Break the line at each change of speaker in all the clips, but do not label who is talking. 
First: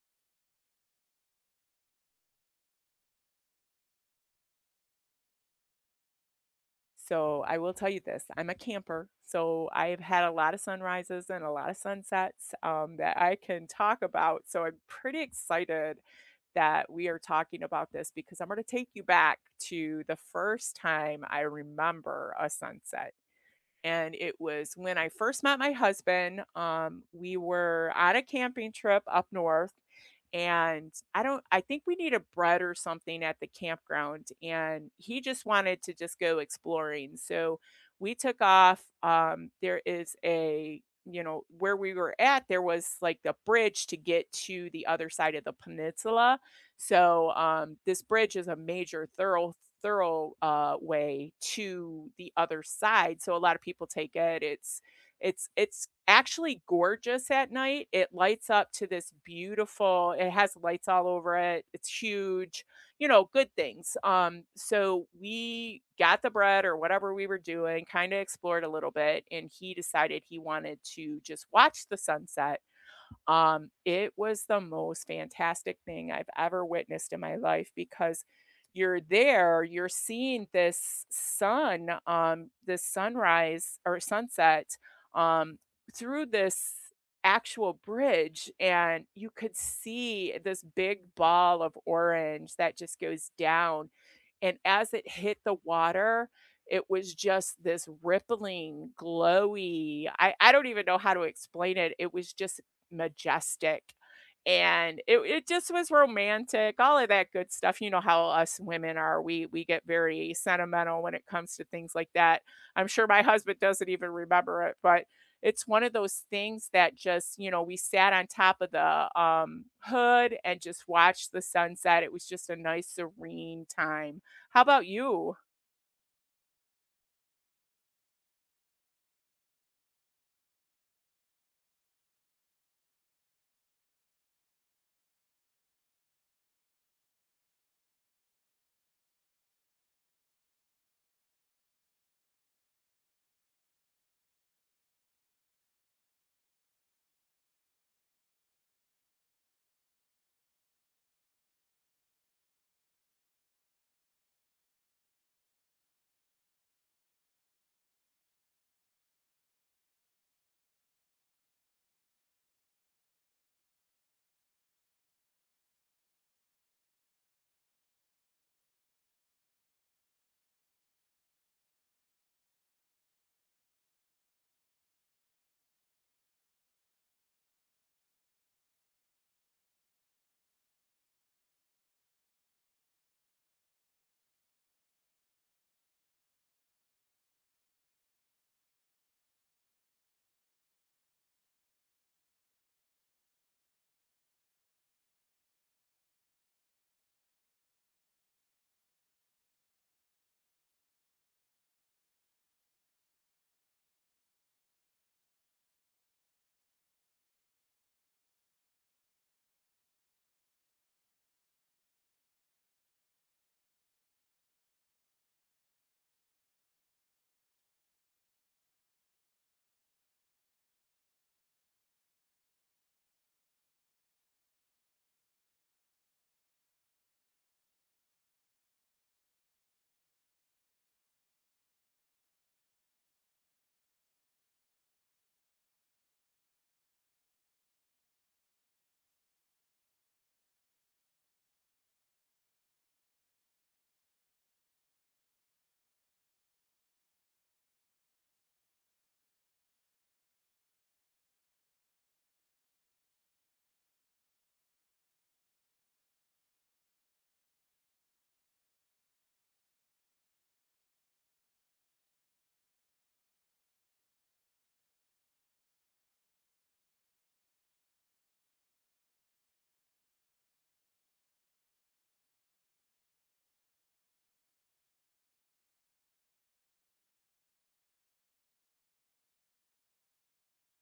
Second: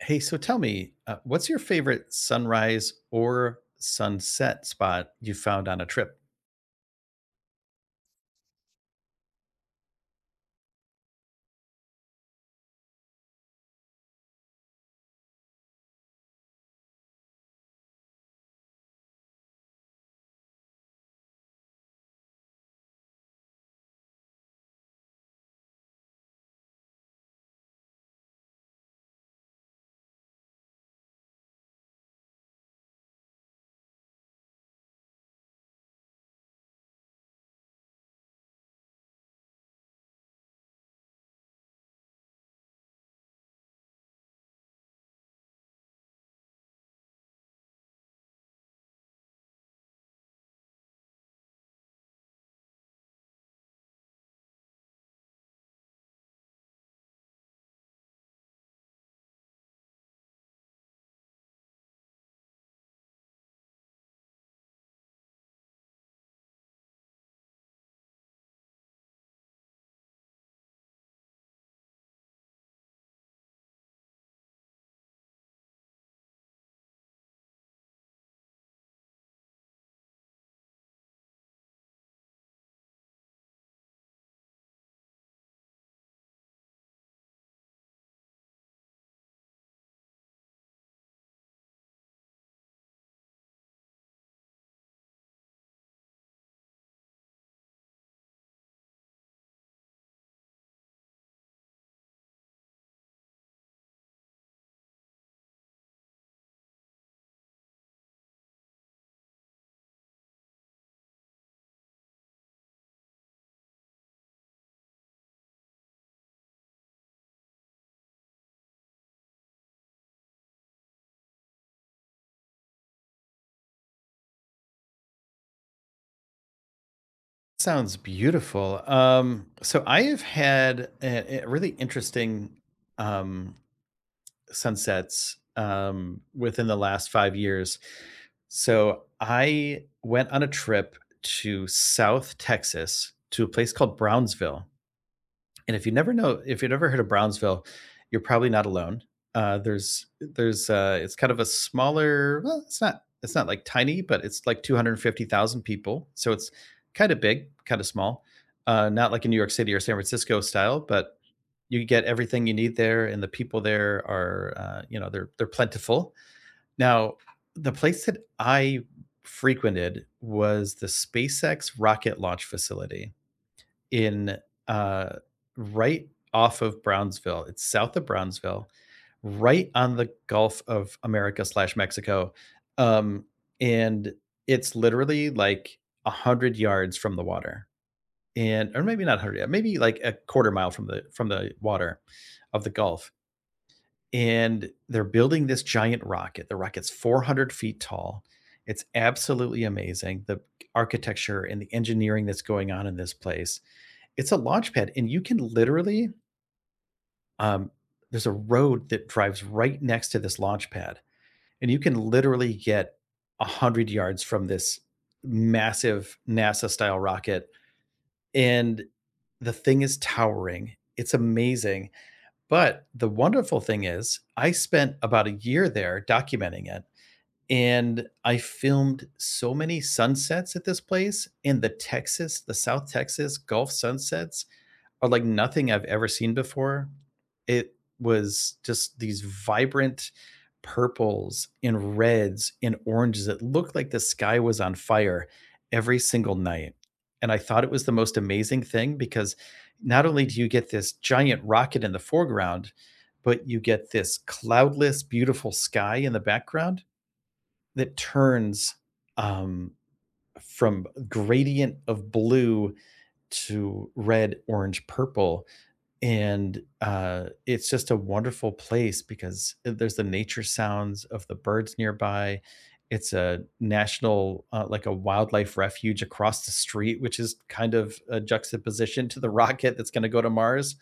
Hey, so tell me, what's your favorite sunrise or sunset spot you found on a trip?
So I will tell you this, I'm a camper, so I've had a lot of sunrises and a lot of sunsets, that I can talk about. So I'm pretty excited that we are talking about this because I'm going to take you back to the first time I remember a sunset, and it was when I first met my husband. We were on a camping trip up north, and I don't, I think we needed bread or something at the campground, and he just wanted to just go exploring. So we took off. There is a, you know, where we were at, there was like the bridge to get to the other side of the peninsula. So this bridge is a major thorough way to the other side. So a lot of people take it. It's actually gorgeous at night. It lights up to this beautiful. It has lights all over it. It's huge. You know, good things. So we got the bread or whatever we were doing, kind of explored a little bit, and he decided he wanted to just watch the sunset. It was the most fantastic thing I've ever witnessed in my life because you're there, you're seeing this sun, this sunrise or sunset, um, through this actual bridge, and you could see this big ball of orange that just goes down. And as it hit the water, it was just this rippling, glowy. I don't even know how to explain it. It was just majestic, and it just was romantic, all of that good stuff. You know how us women are, we get very sentimental when it comes to things like that. I'm sure my husband doesn't even remember it, but it's one of those things that just, you know, we sat on top of the hood and just watched the sunset. It was just a nice serene time. How about you?
Sounds beautiful. So I have had a really interesting um, sunsets within the last 5 years. So I went on a trip to South Texas to a place called Brownsville. And if you never know, if you've never heard of Brownsville, you're probably not alone. There's It's kind of a smaller. Well, it's not like tiny, but it's like 250,000 people, so it's kind of big, kind of small. Not like in New York City or San Francisco style, but you get everything you need there, and the people there are they're plentiful. Now, the place that I frequented was the SpaceX rocket launch facility in uh, right off of Brownsville. It's south of Brownsville, right on the Gulf of America slash Mexico, um, and it's literally like a hundred yards from the water, and or maybe not hundred, yeah, maybe like a quarter mile from the water of the Gulf. And they're building this giant rocket. The rocket's 400 feet tall. It's absolutely amazing. The architecture and the engineering that's going on in this place. It's a launch pad, and you can literally, um there's a road that drives right next to this launch pad, and you can literally get 100 yards from this massive NASA-style rocket, and the thing is towering. It's amazing, but the wonderful thing is I spent about a year there documenting it, and I filmed so many sunsets at this place in the South Texas Gulf sunsets are like nothing I've ever seen before. It was just these vibrant purples and reds and oranges. It looked like the sky was on fire every single night. And I thought it was the most amazing thing because not only do you get this giant rocket in the foreground, but you get this cloudless, beautiful sky in the background that turns um, from gradient of blue to red, orange, purple and it's just a wonderful place because there's the nature sounds of the birds nearby. It's a national, like a wildlife refuge across the street, which is kind of a juxtaposition to the rocket that's going to go to Mars.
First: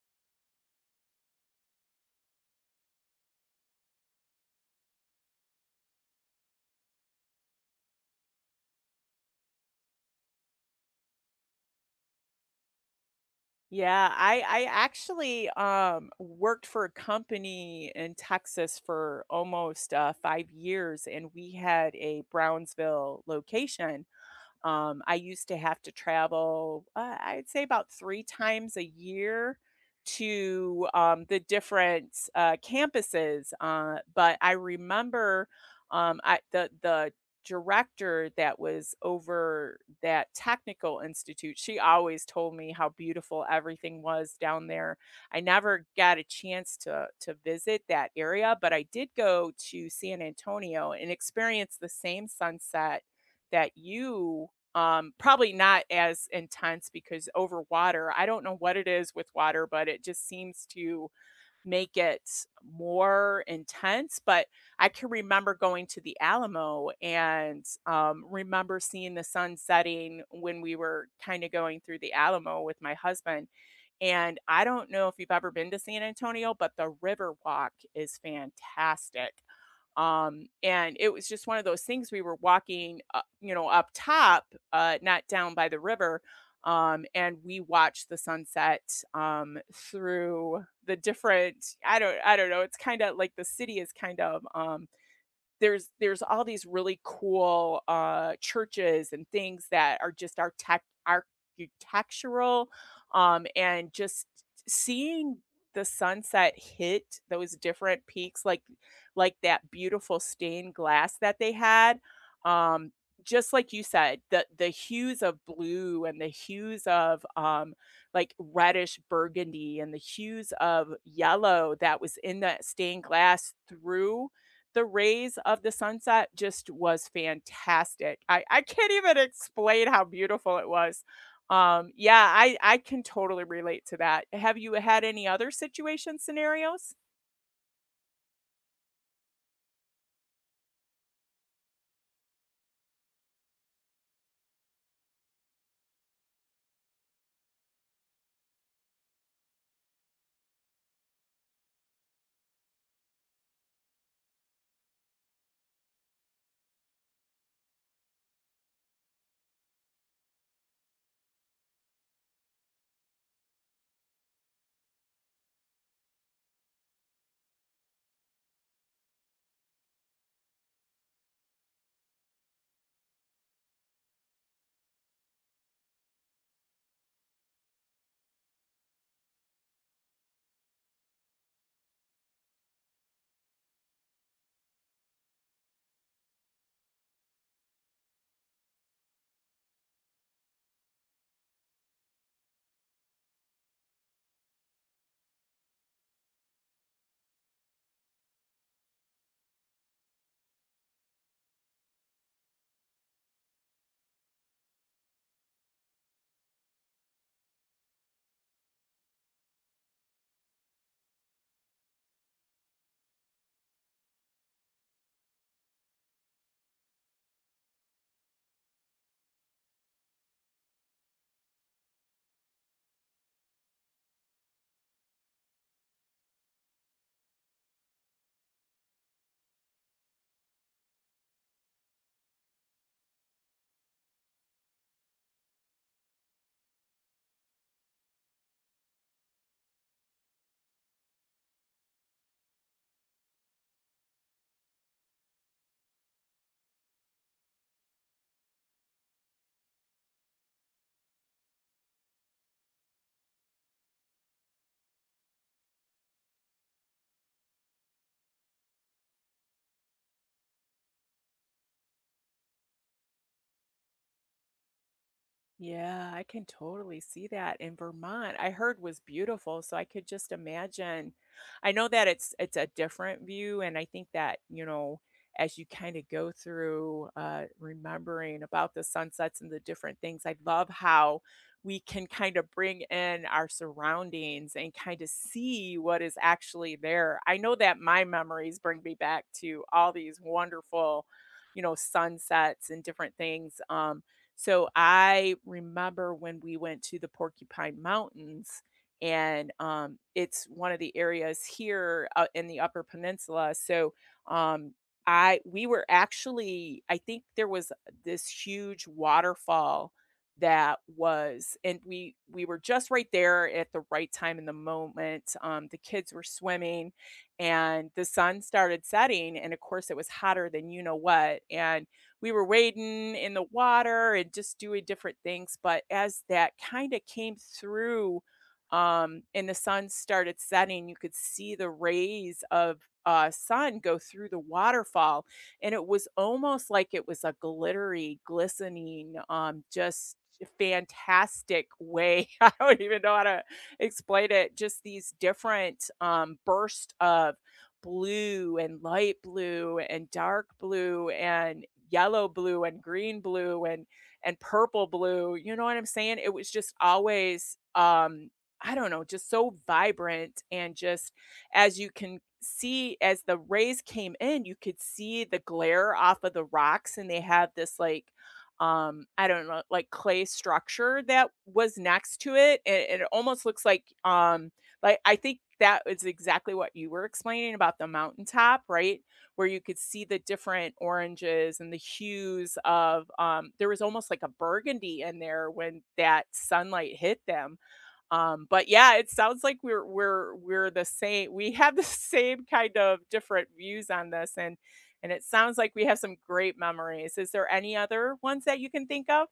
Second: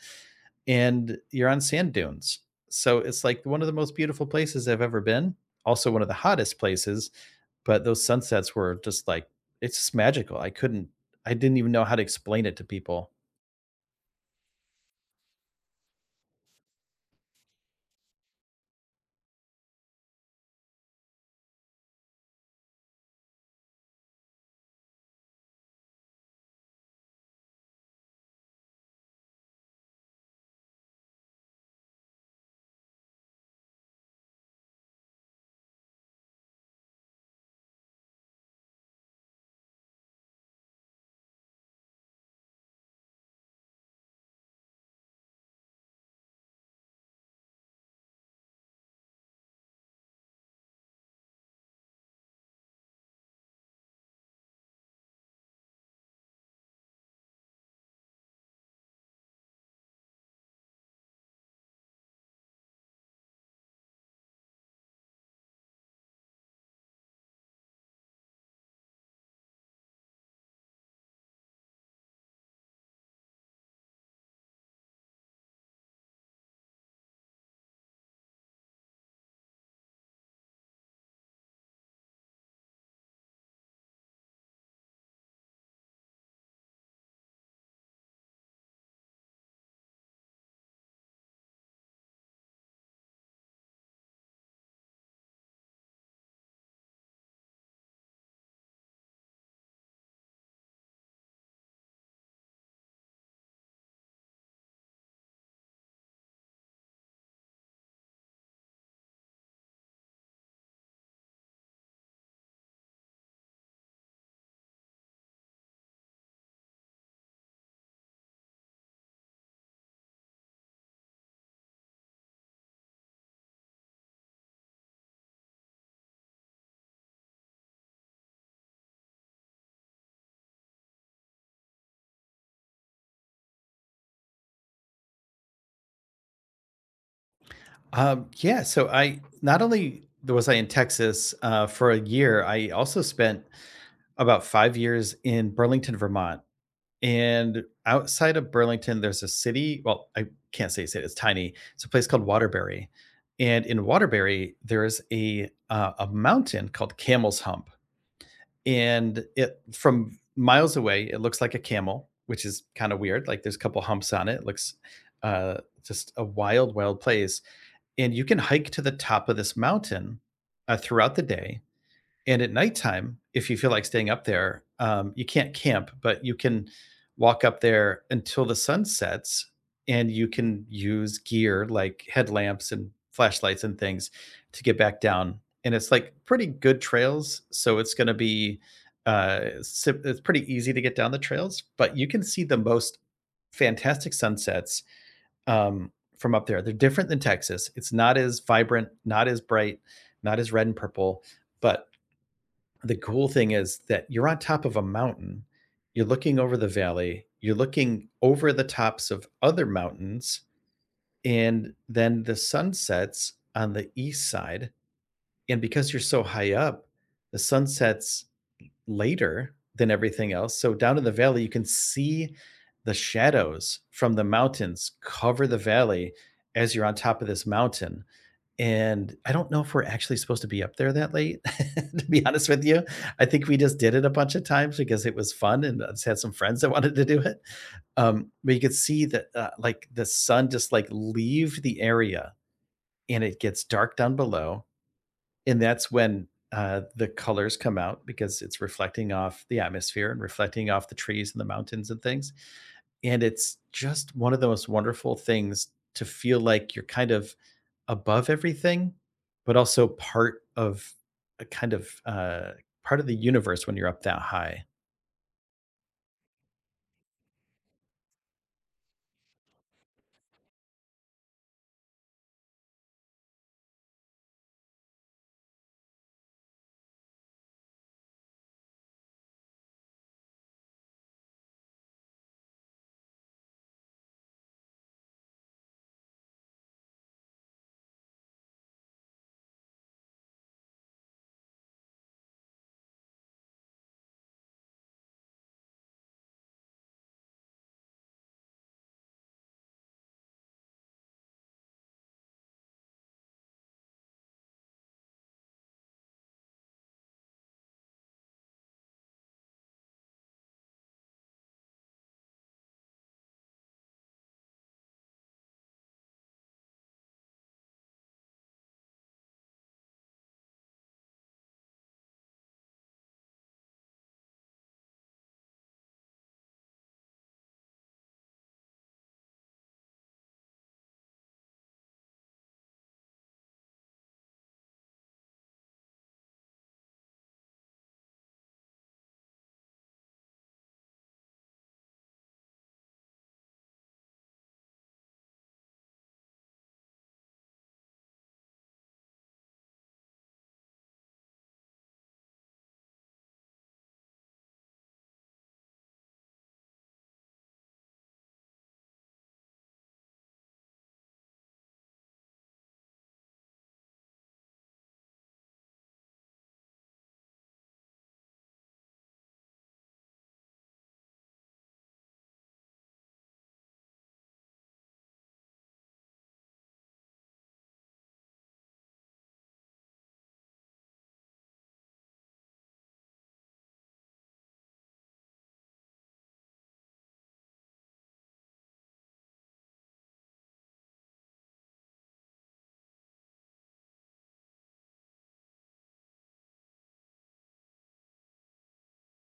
And you're on sand dunes. So it's like one of the most beautiful places I've ever been. Also, one of the hottest places. But those sunsets were just like, it's just magical. I didn't even know how to explain it to people.
Yeah, I actually worked for a company in Texas for almost 5 years, and we had a Brownsville location. I used to have to travel, I'd say about three times a year to the different campuses. But I remember, I, the director that was over that technical institute, she always told me how beautiful everything was down there. I never got a chance to visit that area, but I did go to San Antonio and experience the same sunset that you, probably not as intense, because over water, I don't know what it is with water, but it just seems to make it more intense. But I can remember going to the Alamo and, remember seeing the sun setting when we were kind of going through the Alamo with my husband. And I don't know if you've ever been to San Antonio, but the river walk is fantastic. And it was just one of those things. We were walking, you know, up top, not down by the river, and we watched the sunset through the different, I don't, I don't know, it's kind of like the city is kind of, there's all these really cool churches and things that are just our tech architectural, and just seeing the sunset hit those different peaks, like that beautiful stained glass that they had, um, just like you said, the hues of blue and the hues of, like reddish burgundy, and the hues of yellow that was in that stained glass through the rays of the sunset, just was fantastic. I can't even explain how beautiful it was. Yeah, I can totally relate to that. Have you had any other situation scenarios?
Yeah, so I not only was I in Texas for a year, I also spent about 5 years in Burlington, Vermont. And outside of Burlington, there's a city. Well, I can't say city; it's tiny. It's a place called Waterbury, and in Waterbury, there is a mountain called Camel's Hump, and it from miles away, it looks like a camel, which is kind of weird. Like there's a couple humps on it. It looks just a wild, wild place and you can hike to the top of this mountain throughout the day. And at nighttime, if you feel like staying up there, you can't camp, but you can walk up there until the sun sets and you can use gear like headlamps and flashlights and things to get back down. And it's like pretty good trails. So it's going to be, it's pretty easy to get down the trails, but you can see the most fantastic sunsets um, from up there. They're different than Texas. It's not as vibrant, not as bright, not as red and purple. But the cool thing is that you're on top of a mountain. You're looking over the valley. You're looking over the tops of other mountains. And then the sun sets on the east side. And because you're so high up, the sun sets later than everything else. So down in the valley, you can see the shadows from the mountains cover the valley as you're on top of this mountain. And I don't know if we're actually supposed to be up there that late, to be honest with you. I think we just did it a bunch of times because it was fun and I just had some friends that wanted to do it. But you could see that like the sun just like leave the area and it gets dark down below and that's when the colors come out because it's reflecting off the atmosphere and reflecting off the trees and the mountains and things. And it's just one of the most wonderful things to feel like you're kind of above everything, but also part of a kind of part of the universe when you're up that high.
Yeah, I can totally see that in Vermont. I heard was beautiful, so I could just imagine. I know that it's a different view, and I think that, you know, as you kind of go through, remembering about the sunsets and the different things, I love how we can kind of bring in our surroundings and kind of see what is actually there. I know that my memories bring me back to all these wonderful, you know, sunsets and different things. So I remember when we went to the Porcupine Mountains, and it's one of the areas here in the Upper Peninsula. So um, I, we were actually, I think there was this huge waterfall that was, and we were just right there at the right time in the moment. The kids were swimming and the sun started setting, and of course it was hotter than you know what, and we were wading in the water and just doing different things. But as that kind of came through, and the sun started setting, you could see the rays of sun go through the waterfall, and it was almost like it was a glittery, glistening, just fantastic way. I don't even know how to explain it. Just these different, bursts of blue and light blue and dark blue and yellow blue and green blue and purple blue. You know what I'm saying. It was just always, I don't know, just so vibrant. And just as you can see, as the rays came in, you could see the glare off of the rocks, and they have this like, I don't know, like clay structure that was next to it, and it almost looks like, like, I think that is exactly what you were explaining about the mountaintop, right? Where you could see the different oranges and the hues of, there was almost like a burgundy in there when that sunlight hit them. But yeah, it sounds like we're the same. We have the same kind of different views on this, and it sounds like we have some great memories. Is there any other ones that you can think of?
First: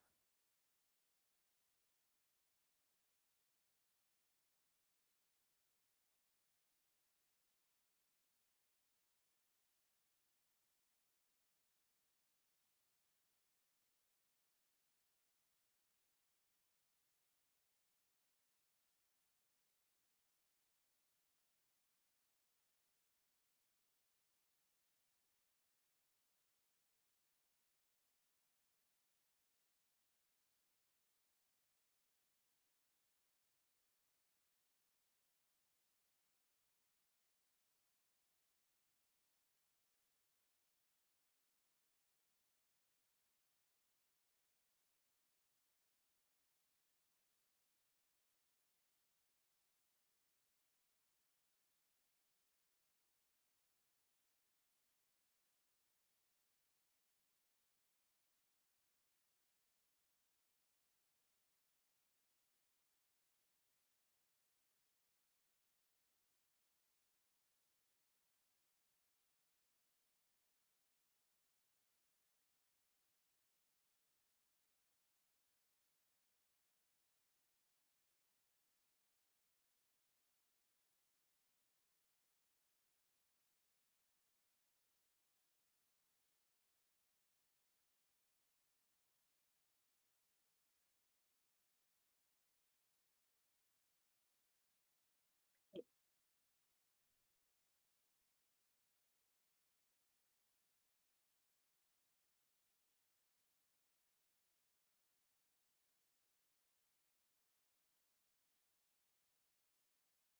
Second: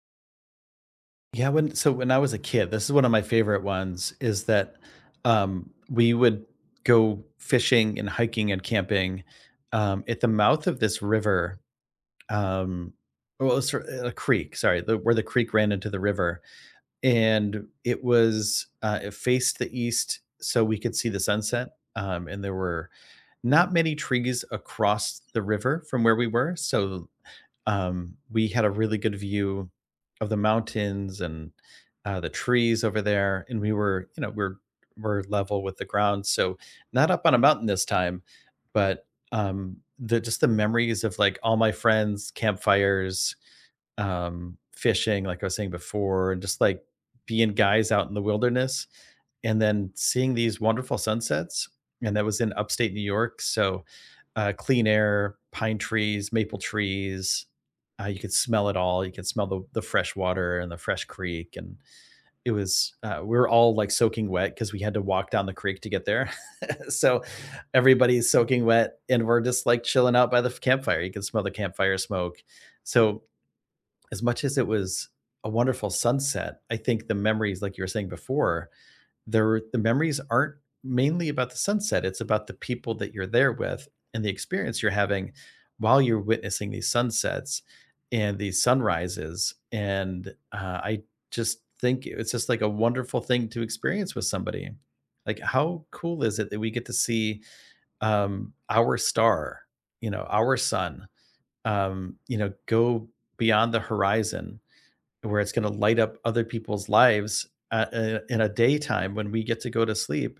Yeah, when so when I was a kid, this is one of my favorite ones is that we would go fishing and hiking and camping at the mouth of this river um well, it was sort of a creek, sorry, the, where the creek ran into the river, and it was it faced the east, so we could see the sunset. And there were not many trees across the river from where we were, so we had a really good view of the mountains and the trees over there, and we were, you know, we're level with the ground, so not up on a mountain this time, but the just the memories of like all my friends, campfires, fishing, like I was saying before, and just like being guys out in the wilderness and then seeing these wonderful sunsets. And that was in upstate New York. So clean air, pine trees, maple trees. You could smell it all. You could smell the fresh water and the fresh creek. And it was, we were all like soaking wet because we had to walk down the creek to get there. So everybody's soaking wet and we're just like chilling out by the campfire. You can smell the campfire smoke. So as much as it was a wonderful sunset, I think the memories, like you were saying before, there the memories aren't mainly about the sunset. It's about the people that you're there with and the experience you're having while you're witnessing these sunsets and these sunrises. And I just think it's just like a wonderful thing to experience with somebody. Like, how cool is it that we get to see our star, you know, our sun, you know, go beyond the horizon where it's gonna light up other people's lives in a daytime when we get to go to sleep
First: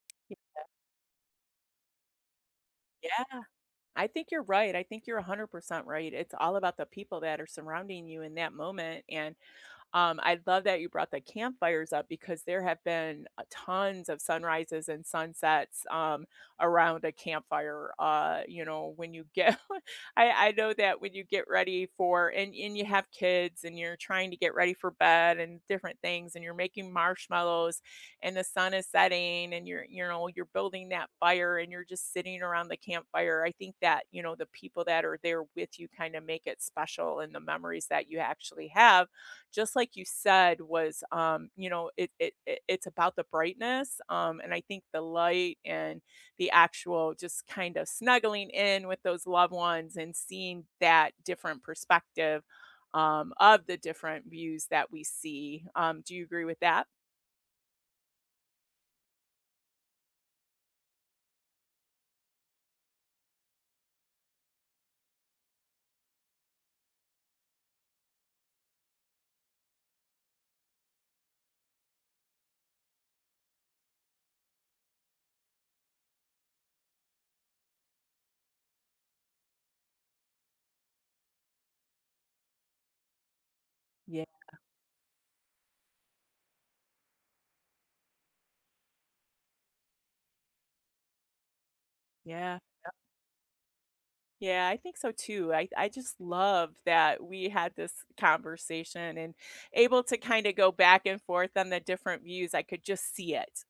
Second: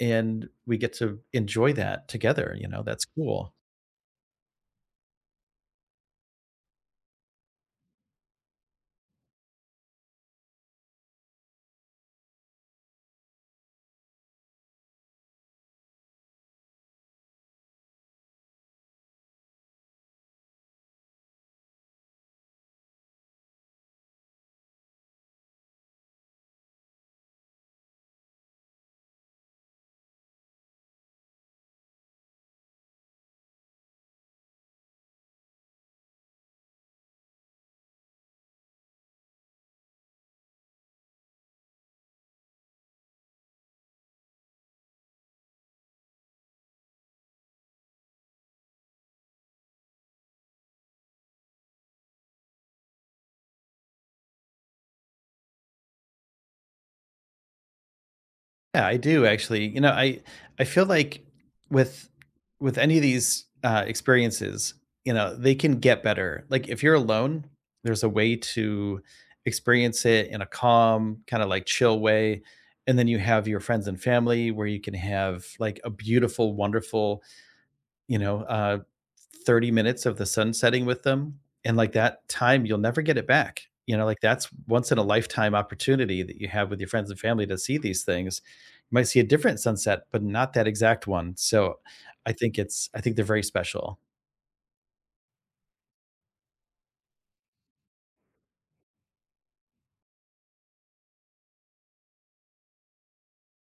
and we get to enjoy that together, you know, that's
Yeah.
cool.
I think you're right. I think you're 100% right. It's all about the people that are surrounding you in that moment. And I love that you brought the campfires up, because there have been tons of sunrises and sunsets around a campfire. You know, when you get, I know that when you get ready for, and you have kids and you're trying to get ready for bed and different things, and you're making marshmallows and the sun is setting, and you're, you know, you're building that fire and you're just sitting around the campfire. I think that, you know, the people that are there with you kind of make it special, and the memories that you actually have, just like you said, was, you know, it, it's about the brightness. And I think the light and the actual, just kind of snuggling in with those loved ones and seeing that different perspective of the different views that we see. Do you agree with that?
Yeah, I do actually. You know, I feel like with with any of these experiences, you know, they can get better. Like if you're alone, there's a way to experience it in a calm, kind of like chill way. And then you have your friends and family where you can have like a beautiful, wonderful you know, 30 minutes of the sun setting with them, and, like, that time, you'll never get it back, you know, like,
Yeah,
that's once in a lifetime opportunity that you have with your friends and family to see these things. You might see a different sunset, but not that exact one, so I
yeah.
think it's I think they're very special.
Yeah, I think so too. I just love that we had this conversation and able to kind of go back and forth on the different views. I could just see it.